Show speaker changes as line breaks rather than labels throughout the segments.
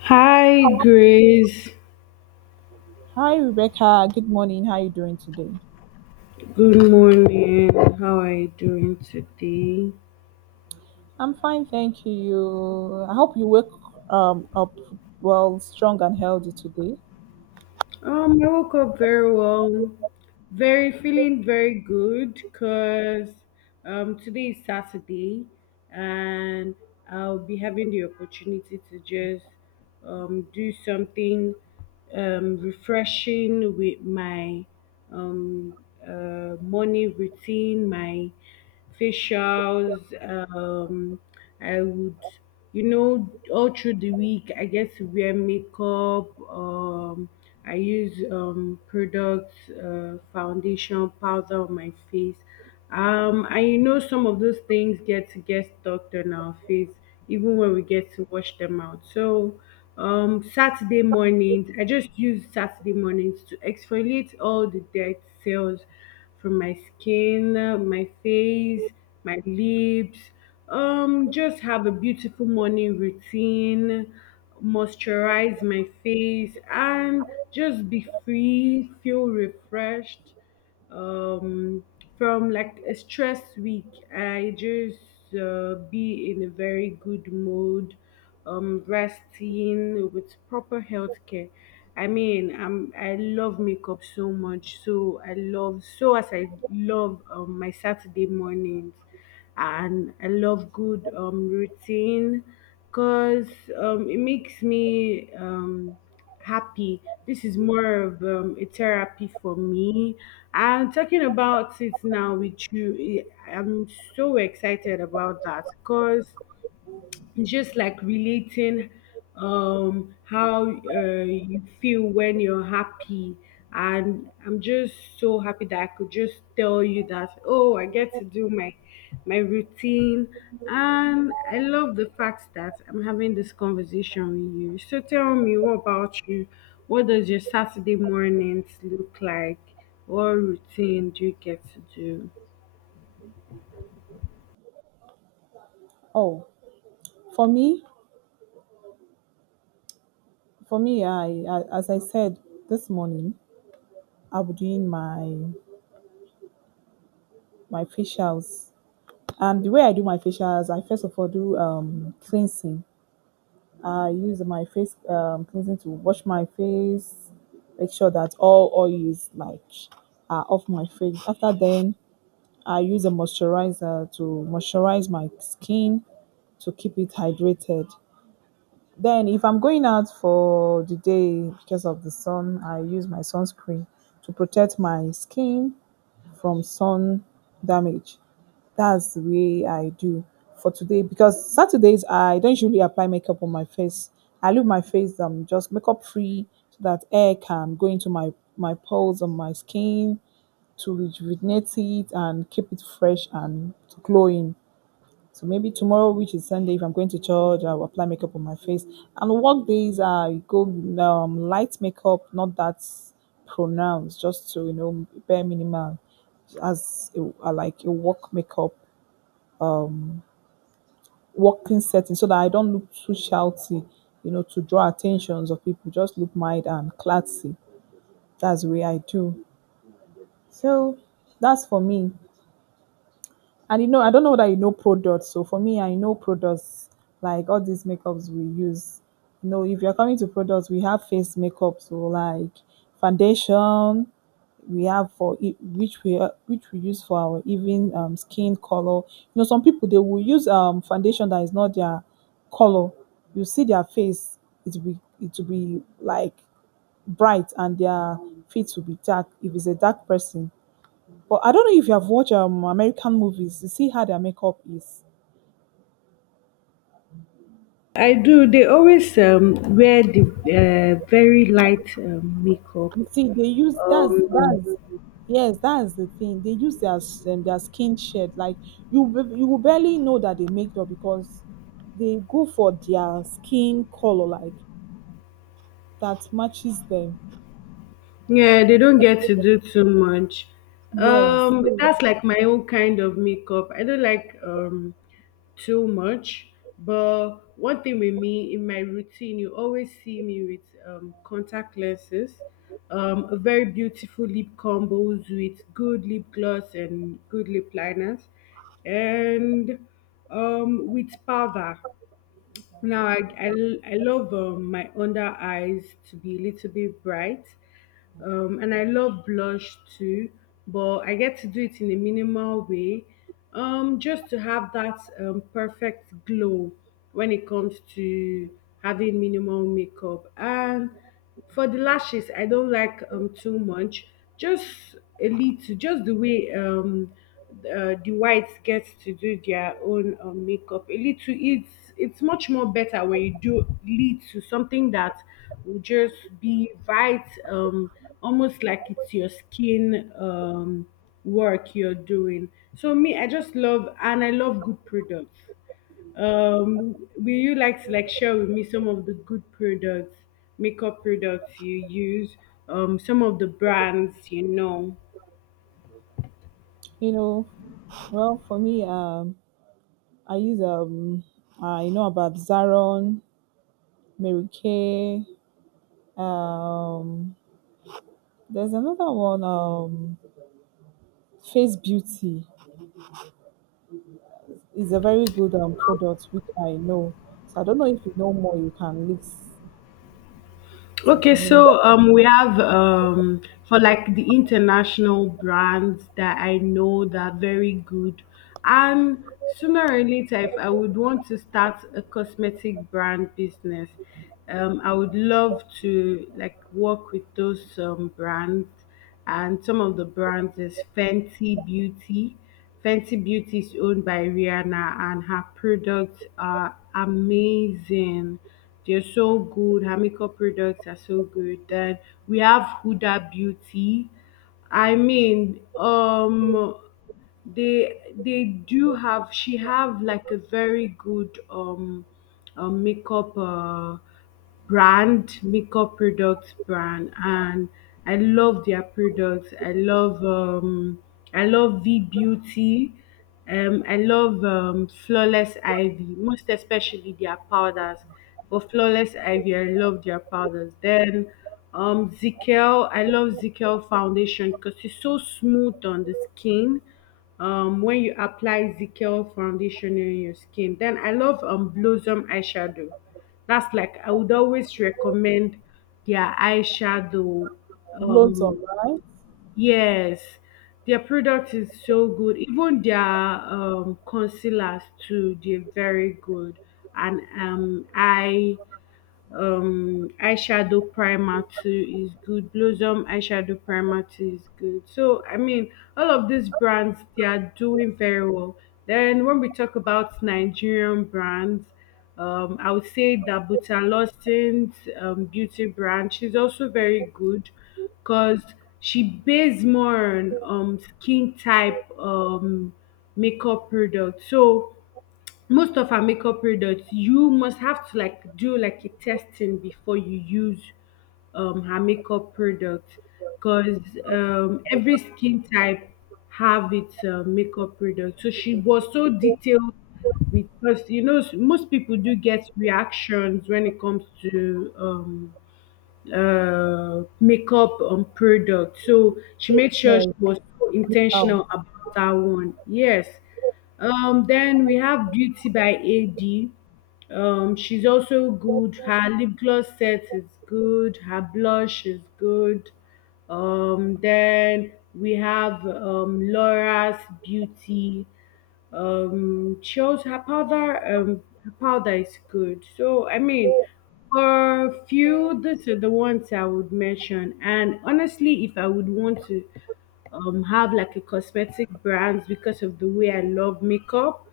Hi, Grace.
Hi, Rebecca. Good morning. How are you doing today?
Good morning. How are you doing today?
I'm fine, thank you. I hope you wake up well, strong and healthy today.
I woke up very well, very feeling very good because today is Saturday, and I'll be having the opportunity to just do something refreshing with my um, morning routine, my facials. Um, I would all through the week, I get to wear makeup. I use products, foundation powder on my face, and some of those things get to get stuck on our face even when we get to wash them out. So Saturday mornings, I just use Saturday mornings to exfoliate all the dead cells from my skin, my face, my lips. Just have a beautiful morning routine, moisturize my face, and just be free, feel refreshed. Um, from like a stress week, I just be in a very good mood, resting, with proper health care. I mean, I love makeup so much. So as I love my Saturday mornings, and I love good routine, because it makes me happy. This is more of a therapy for me. And talking about it now with you, I'm so excited about that, because just like relating how you feel when you're happy. And I'm just so happy that I could just tell you that, oh, I get to do my routine. And I love the fact that I'm having this conversation with you. So tell me, what about you? What does your Saturday mornings look like? What routine do you get to do?
Oh, for me, for me, I as I said this morning, I'll be doing my facials, and the way I do my facials, I first of all do cleansing. I use my face cleansing to wash my face, make sure that all oils like are off my face. After then, I use a moisturizer to moisturize my skin to keep it hydrated. Then, if I'm going out for the day because of the sun, I use my sunscreen to protect my skin from sun damage. That's the way I do for today because Saturdays I don't usually apply makeup on my face. I leave my face just makeup free so that air can go into my pores on my skin to rejuvenate it and keep it fresh and glowing. So maybe tomorrow, which is Sunday, if I'm going to church, I'll apply makeup on my face. And work days, I go light makeup, not that pronounced, just to you know bare minimal as a, I like a work makeup, um, working setting, so that I don't look too shouty, you know, to draw attentions of people. Just look mild and classy. That's the way I do. So that's for me. And you know, I don't know that you know products. So for me, I know products like all these makeups we use. You know, if you're coming to products, we have face makeup, so like foundation, we have for which we use for our even skin color. You know, some people they will use foundation that is not their color. You see their face, it will be like bright, and their feet will be dark. If it's a dark person, but I don't know if you have watched American movies. You see how their makeup is.
I do dey always wear di very light makeup.
You see, they use
um
that's yes, that's the thing. They use their their skin shade. Like you will barely know that they make up because they go for their skin color like that matches them.
Yeah, they don't get to do too much.
Yes,
That's like my own kind of makeup. I don't like too much, but one thing with me in my routine, you always see me with contact lenses, a very beautiful lip combos with good lip gloss and good lip liners, and with powder. Now I love my under eyes to be a little bit bright, and I love blush too. But I get to do it in a minimal way, just to have that perfect glow when it comes to having minimal makeup. And for the lashes, I don't like too much. Just a little, just the way the whites get to do their own makeup. A little, it's much more better when you do little something that will just be right, almost like it's your skin work you're doing. So me, I just love, and I love good products. Will you like to like share with me some of the good products, makeup products you use, some of the brands you know?
you know. Well, for me, I use I know about Zaron, Mary Kay. Um, there's another one. Face Beauty is a very good product which I know. So I don't know if you know more, you can list it
Okay,
for me.
so we have, for like the international brands that I know that are very good, and sooner or later, if I would want to start a cosmetic brand business, I would love to like work with those brands, and some of the brands is Fenty Beauty. Fenty Beauty is owned by Rihanna, and her products are amazing. They're so good. Her makeup products are so good. Then we have Huda Beauty. I mean, they do have she have like a very good makeup brand, makeup products brand, and I love their products. I love V Beauty. I love Flawless Ivy, most especially their powders. For Flawless Ivy, I love their powders. Then Zikel, I love Zikel foundation because it's so smooth on the skin when you apply Zickel foundation on your skin. Then I love Blossom eyeshadow. That's like I would always recommend their eyeshadow.
Loads of,
Um
right?
yes, their product is so good. Even their concealers too, they're very good. And eyeshadow primer too is good. Blossom eyeshadow primer too is good. So I mean, all of these brands, they are doing very well. Then when we talk about Nigerian brands, I would say that Lawson's beauty brand, she's also very good, because she based more on skin type makeup product. So most of our makeup products, you must have to like do like a testing before you use her makeup product, because every skin type have its makeup product. So she was so detailed, because you know, most people do get reactions when it comes to makeup on product. So she made sure she
Yes,
was so
without.
intentional about that one. Yes. Then we have Beauty by AD. She's also good. Her lip gloss set is good. Her blush is good. Then we have Laura's Beauty, shows her powder, her powder is good. So I mean, for few, these are the ones I would mention. And honestly, if I would want to have like a cosmetic brand because of the way I love makeup,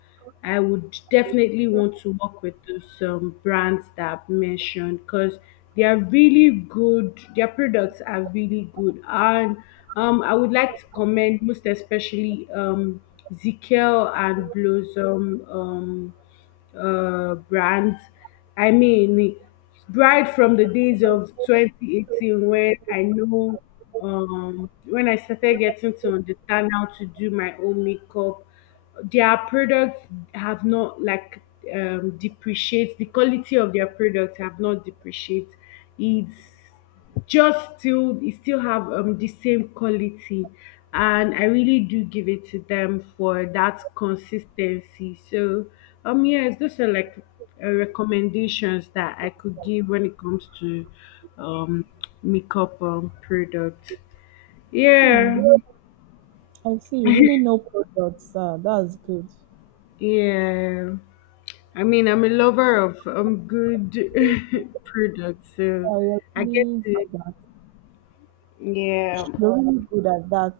I would definitely want to work with those brands that I've mentioned, because they are really good. Their products are really good, and I would like to commend most especially Zikel and Blossom. Brands. I mean, right from the days of 2018 when I know, when I started getting to understand how to do my own makeup, their products have not like, depreciate. The quality of their products have not depreciate. It's it still have the same quality, and I really do give it to them for that consistency. So yes, those are like recommendations that I could give when it comes to um makeup products. Yeah.
I see you really know products. That's good.
Yeah. I mean, I'm a lover of good products, so
Yeah, you're
I get
really
to
good at,
yeah.
you're really good at that.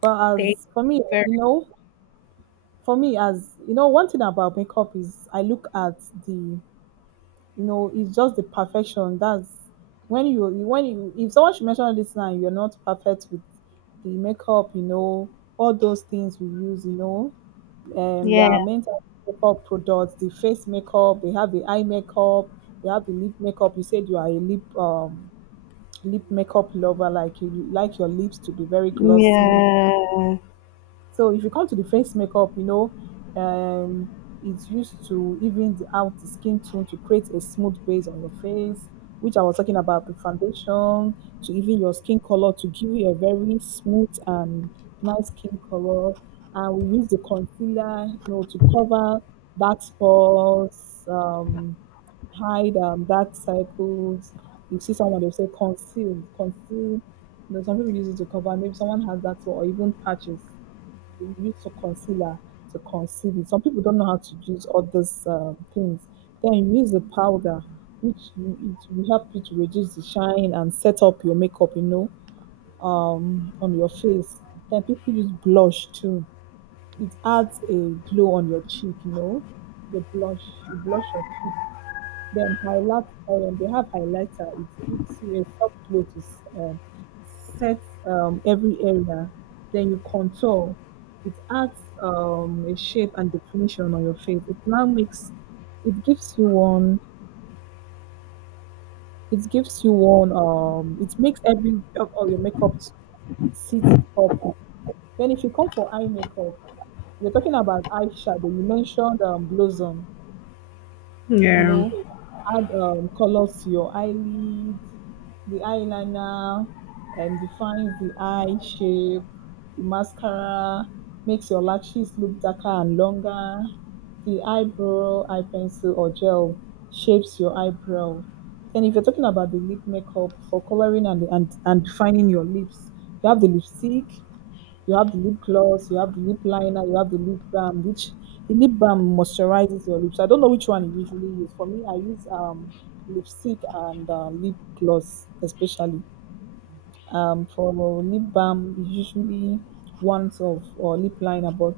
But
Thank
as for
you
me,
very
you know, for me as you know, one thing about makeup is I look at the, you know, it's just the perfection that's when you if someone should mention this now, you're not perfect with the makeup. You know, all those things we use, you know, there
Yeah.
are mental makeup products, the face makeup, they have the eye makeup, they have the lip makeup. You said you are a lip makeup lover. Like you like your lips to be very glossy.
Yeah.
So if you come to the face makeup, you know, um, it's used to even out the skin tone to create a smooth base on your face, which I was talking about: the foundation to even your skin color to give you a very smooth and nice skin color. And we use the concealer, you know, to cover dark spots, hide dark circles. You see someone, they'll say conceal, conceal. You know, some people use it to cover. Maybe someone has that, or even patches they use to concealer to conceal it. Some people don't know how to use all these things. Then you use the powder, which you, it will help you to reduce the shine and set up your makeup, you know, on your face. Then people use blush too. It adds a glow on your cheek, you know. The blush, you blush your cheek. Then highlight, they have highlighter. It gives you a soft glow to set every area. Then you contour. It adds a shape and definition on your face. It now makes, it gives you one, it makes every of all your makeup to sit up. Then if you come for eye makeup, we're talking about eyeshadow. You mentioned Blossom. You
Yeah.
know, add colors to your eyelids, the eyeliner, and defines the eye shape, the mascara, makes your lashes look darker and longer. The eyebrow, eye pencil, or gel shapes your eyebrow. Then, if you're talking about the lip makeup for coloring and, defining your lips, you have the lipstick, you have the lip gloss, you have the lip liner, you have the lip balm, which the lip balm moisturizes your lips. I don't know which one you usually use. For me, I use lipstick and lip gloss, especially. For lip balm, it's usually ones of or lip liner, but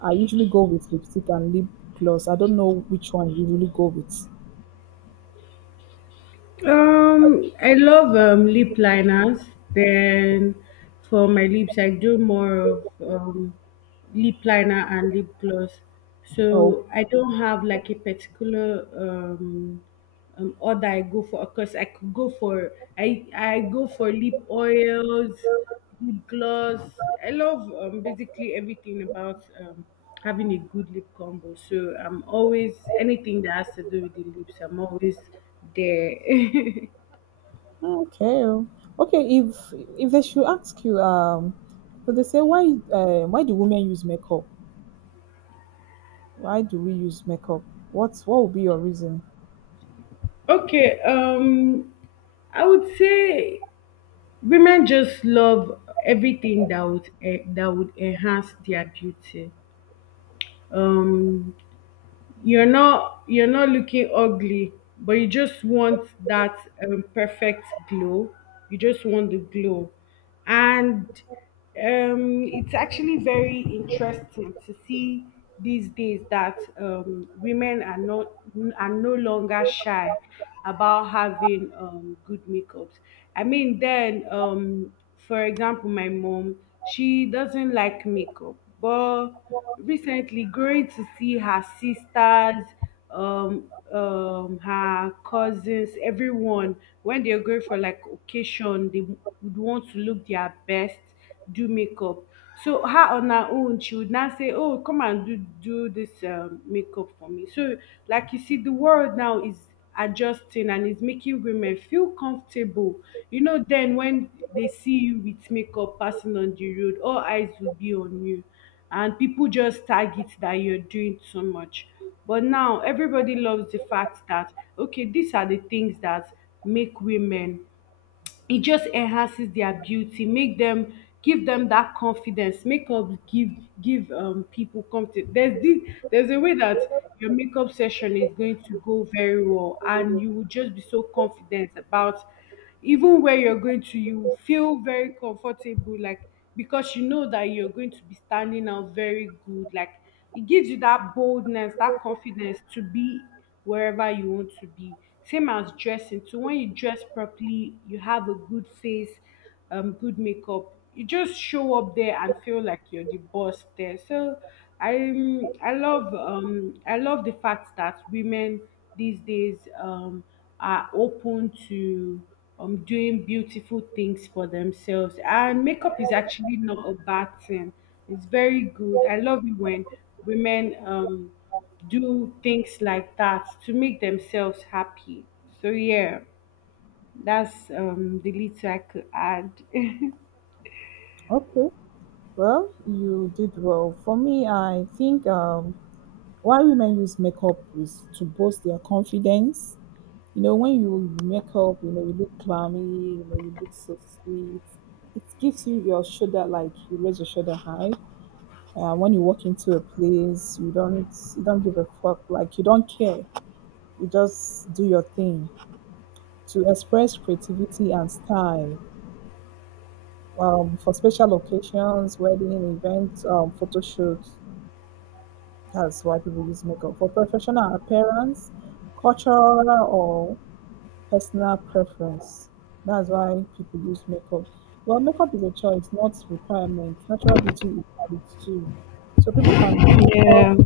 I usually go with lipstick and lip gloss. I don't know which one you usually go with.
I love lip liners. Then for my lips, I do more of lip liner and lip gloss.
Oh,
So I don't have like a particular or that I go for. Of course, I could go for, I go for lip oils, lip gloss. I love, basically everything about having a good lip combo. So I'm always, anything that has to do with the lips, I'm always there.
okay, okay. If they should ask you, so they say why do women use makeup? Why do we use makeup? What would be your reason?
Okay. I would say women just love everything that would that would enhance their beauty. Um, you're not looking ugly, but you just want that perfect glow. You just want the glow. And it's actually very interesting to see these days that women are not are no longer shy about having good makeups. I mean, then, for example, my mom, she doesn't like makeup. But recently, going to see her sisters, um, her cousins, everyone, when they're going for like occasion, they would want to look their best, do makeup. So her, on her own, she would now say, oh, come and do this makeup for me. So like, you see, the world now is adjusting and is making women feel comfortable. You know, then when they see you with makeup passing on the road, all eyes will be on you, and people just tag it that you're doing too much. But now everybody loves the fact that, okay, these are the things that make women, it just enhances their beauty, make them, give them that confidence. Makeup give, people confidence. There's a way that your makeup session is going to go very well, and you will just be so confident about even where you're going to, you feel very comfortable, like because you know that you're going to be standing out very good. Like it gives you that boldness, that confidence to be wherever you want to be. Same as dressing. So when you dress properly, you have a good face, good makeup. You just show up there and feel like you're the boss there. So I love the fact that women these days are open to doing beautiful things for themselves, and makeup is actually not a bad thing. It's very good. I love it when women, do things like that to make themselves happy. So yeah, that's the little I could add.
Okay. Well, you did well. For me, I think why women use makeup is to boost their confidence. You know, when you make up, you know, you look clammy, you know, you look so sweet. It gives you your shoulder, like you raise your shoulder high. And when you walk into a place, you don't give a fuck, like you don't care. You just do your thing to express creativity and style. For special occasions, wedding events, photo shoots. That's why people use makeup, for professional appearance, cultural or personal preference. That's why people use makeup. Well, makeup is a choice, not requirement. Natural beauty is valid too. So people can do makeup.
Yeah.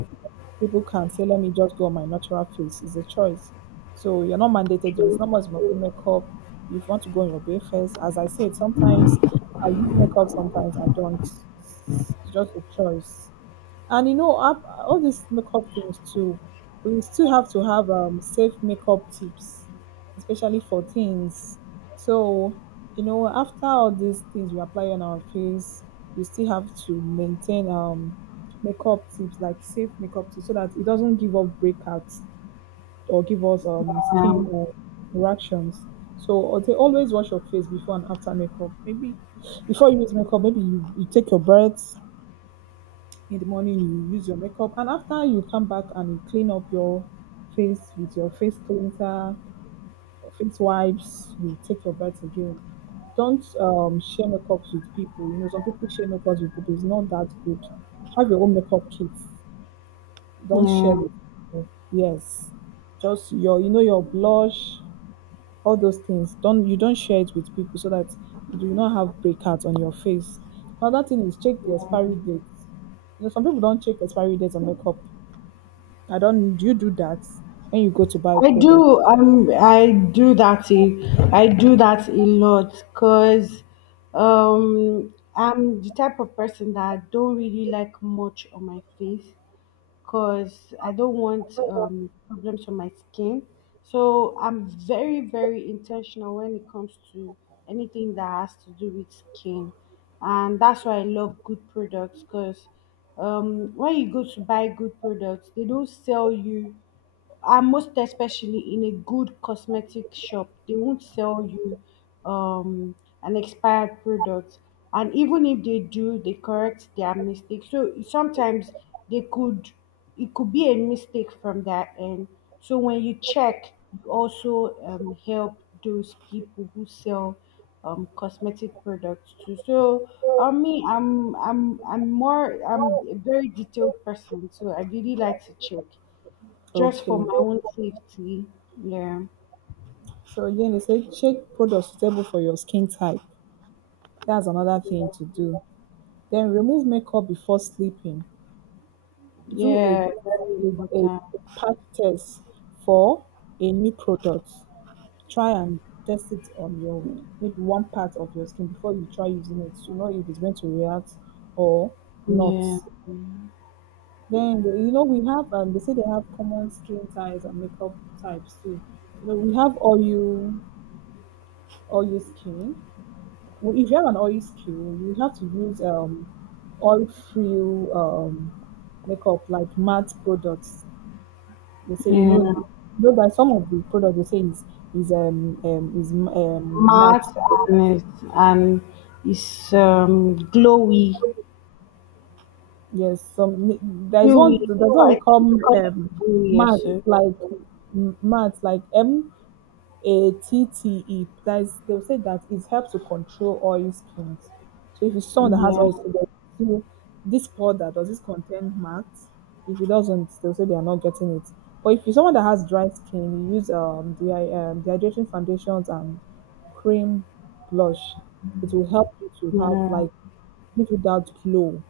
People can say, let me just go on my natural face. It's a choice. So you're not mandated to. It's not much about the makeup. If you want to go on your bare face, as I said, sometimes I use makeup, sometimes I don't. It's just a choice. And you know, all these makeup things too, we still have to have safe makeup tips, especially for teens. So, you know, after all these things we apply on our face, we still have to maintain makeup tips like safe makeup tips, so that it doesn't give up breakouts or give us skin
Um,
reactions. So they always wash your face before and after makeup. Maybe before you use makeup, maybe you take your breath in the morning, you use your makeup, and after you come back and you clean up your face with your face cleanser or face wipes, you take your bath again. Don't share makeups with people. You know, some people share makeups with people. It's not that good. Have your own makeup kit. Don't share
Yeah.
with people. Yes, just your, you know, your blush, all those things, don't share it with people, so that you do not have breakouts on your face. Another thing is check the expiry date. You know, some people don't check expiry dates on makeup. I don't. Do you do that when you go to buy
I
product?
do. I do that a lot, because I'm the type of person that don't really like much on my face, because I don't want problems on my skin. So I'm very, very intentional when it comes to anything that has to do with skin. And that's why I love good products, because when you go to buy good products, they don't sell you, and most especially in a good cosmetic shop, they won't sell you um an expired product. And even if they do, they correct their mistake. So sometimes they could, it could be a mistake from that end. So when you check, you also help those people who sell cosmetic products too. So on me, I'm a very detailed person, so I really like to check just for
Okay.
my own safety. Yeah.
So again, they say check products suitable for your skin type. That's another thing to do. Then remove makeup before sleeping. Do
Yeah, very
a
important.
patch test for a new product. Try and test it on your maybe one part of your skin before you try using it to know if it's going to react or not.
Yeah.
Then, you know, we have, they say they have common skin types and makeup types too. You know, we have oil skin. Well, if you have an oil skin, you have to use oil-free makeup like matte products. They say,
Yeah.
you know that some of the products they say is is matte.
Matte, and it's glowy.
Yes, some, there is
Glowy.
one. That's what we
I
call
think they call it dewy,
matte,
sir.
like matte, like matte. That is, they'll say that it helps to control oil skins. So if it's someone that has
Yeah.
oil skin, they'll say, this powder does this contain marks? If it doesn't, they'll say they are not getting it. But if you're someone that has dry skin, you use dehydrating foundations and cream blush. It will help you to have
Yeah.
like give you that glow.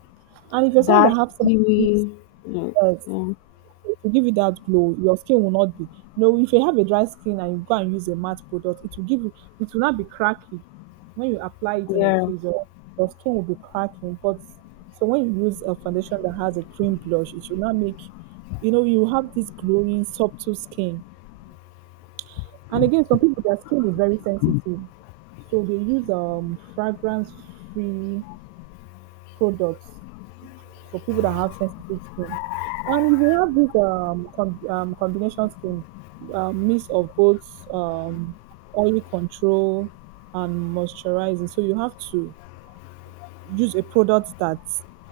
And if you're someone that
That's
has sensitive,
dewy. Yeah.
yes,
Yeah.
to give you that glow, your skin will not be, no, if you have a dry skin and you go and use a matte product, it will give you, it will not be cracking. When you apply it on your
Yeah.
face, your skin will be cracking. But so when you use a foundation that has a cream blush, it will not make, you know, you have this glowing, subtle skin. And again, some people their skin is very sensitive, so they use fragrance free products for people that have sensitive skin. And if you have this combination skin, mix of both um, oil control and moisturizing, so you have to use a product that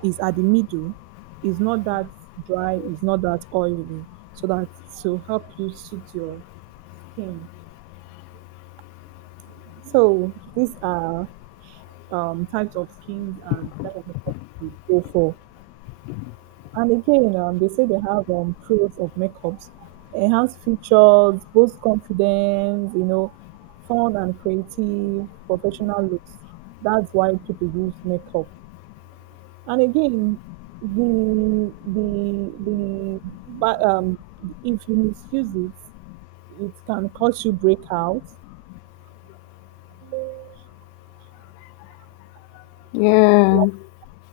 is at the middle, is not that dry, is not that oily, so that to help you suit your skin. So these are types of skins and type of makeup you go for. And again, they say they have pros of makeups, enhanced features, boost confidence, you know, fun and creative, professional looks. That's why people use makeup. And again, the but if you misuse it, it can cause you breakout.
Yeah.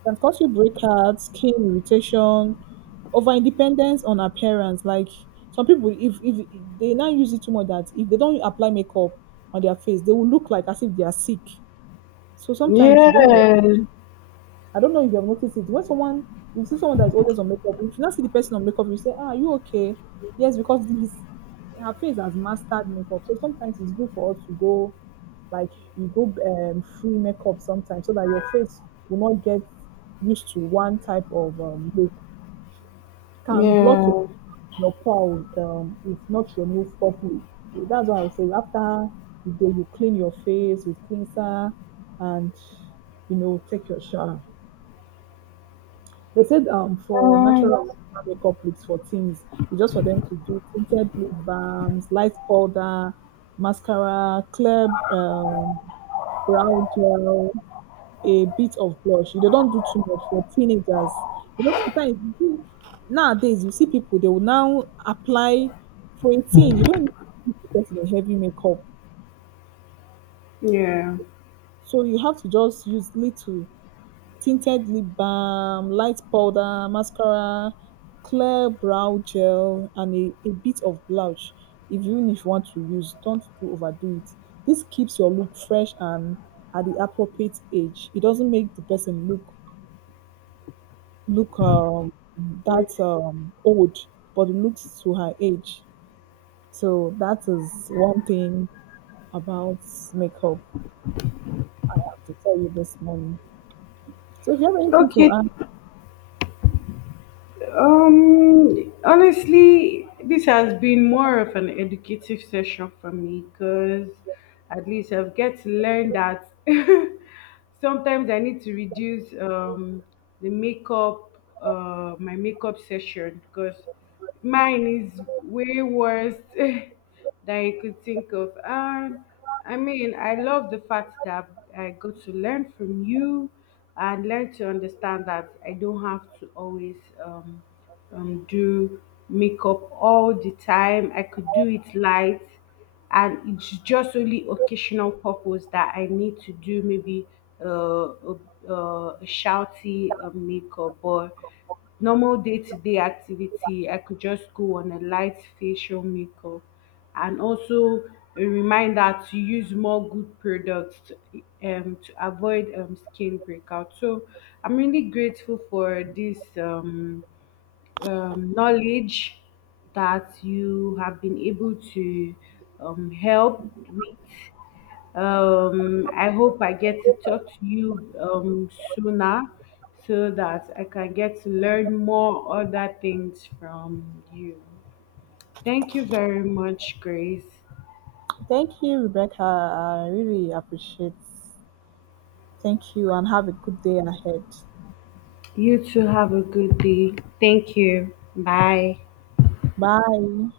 Can cause you breakouts, skin irritation, over independence on appearance. Like some people, if they now use it too much, that if they don't apply makeup on their face, they will look like as if they are sick. So sometimes you don't.
Yeah.
I don't know if you have noticed it. When someone, you see someone that is always on makeup, if you not see the person on makeup, you say, "Ah, are you okay?" Yes, because this her face has mastered makeup. So sometimes it's good for us to go, like you go free makeup sometimes, so that your face will not get used to one type of look. Can block your
Yeah.
your pores if not removed properly. That's why I say after the day you clean your face with cleanser and you know take your shower. They said for
Right.
natural makeup looks for teens, it's just for them to do tinted lip balms, light powder, mascara, clear um, brow gel, a bit of blush. They don't do too much for teenagers. You know, sometimes you see- nowadays you see people they will now apply for a teen. You don't need to put the person heavy makeup,
Yeah.
so you have to just use little. Tinted lip balm, light powder, mascara, clear brow gel, and a bit of blush. If even if you want to use, don't do overdo it. This keeps your look fresh and at the appropriate age. It doesn't make the person look look that old, but looks to her age. So that is one thing about makeup I have to tell you this morning. So if you have anything to
Okay.
add.
Honestly, this has been more of an educative session for me, because at least I've get to learn that, sometimes I need to reduce my makeup session, because mine is way worse than you could think of. And I mean, I love the fact that I got to learn from you, and learn to understand that I don't have to always um, do makeup all the time. I could do it light, and it's just only occasional purpose that I need to do maybe, uh, a, uh, a, shouty a makeup, or normal day-to-day activity I could just go on a light facial makeup. And also a reminder to use more good products, to, to avoid skin breakout. So I'm really grateful for this knowledge that you have been able to help with. I hope I get to talk to you sooner, so that I can get to learn more other things from you. Thank you very much, Grace.
Thank you, Rebecca. I really appreciate. Thank you and have a good day ahead.
You too have a good day. Thank you. Bye.
Bye.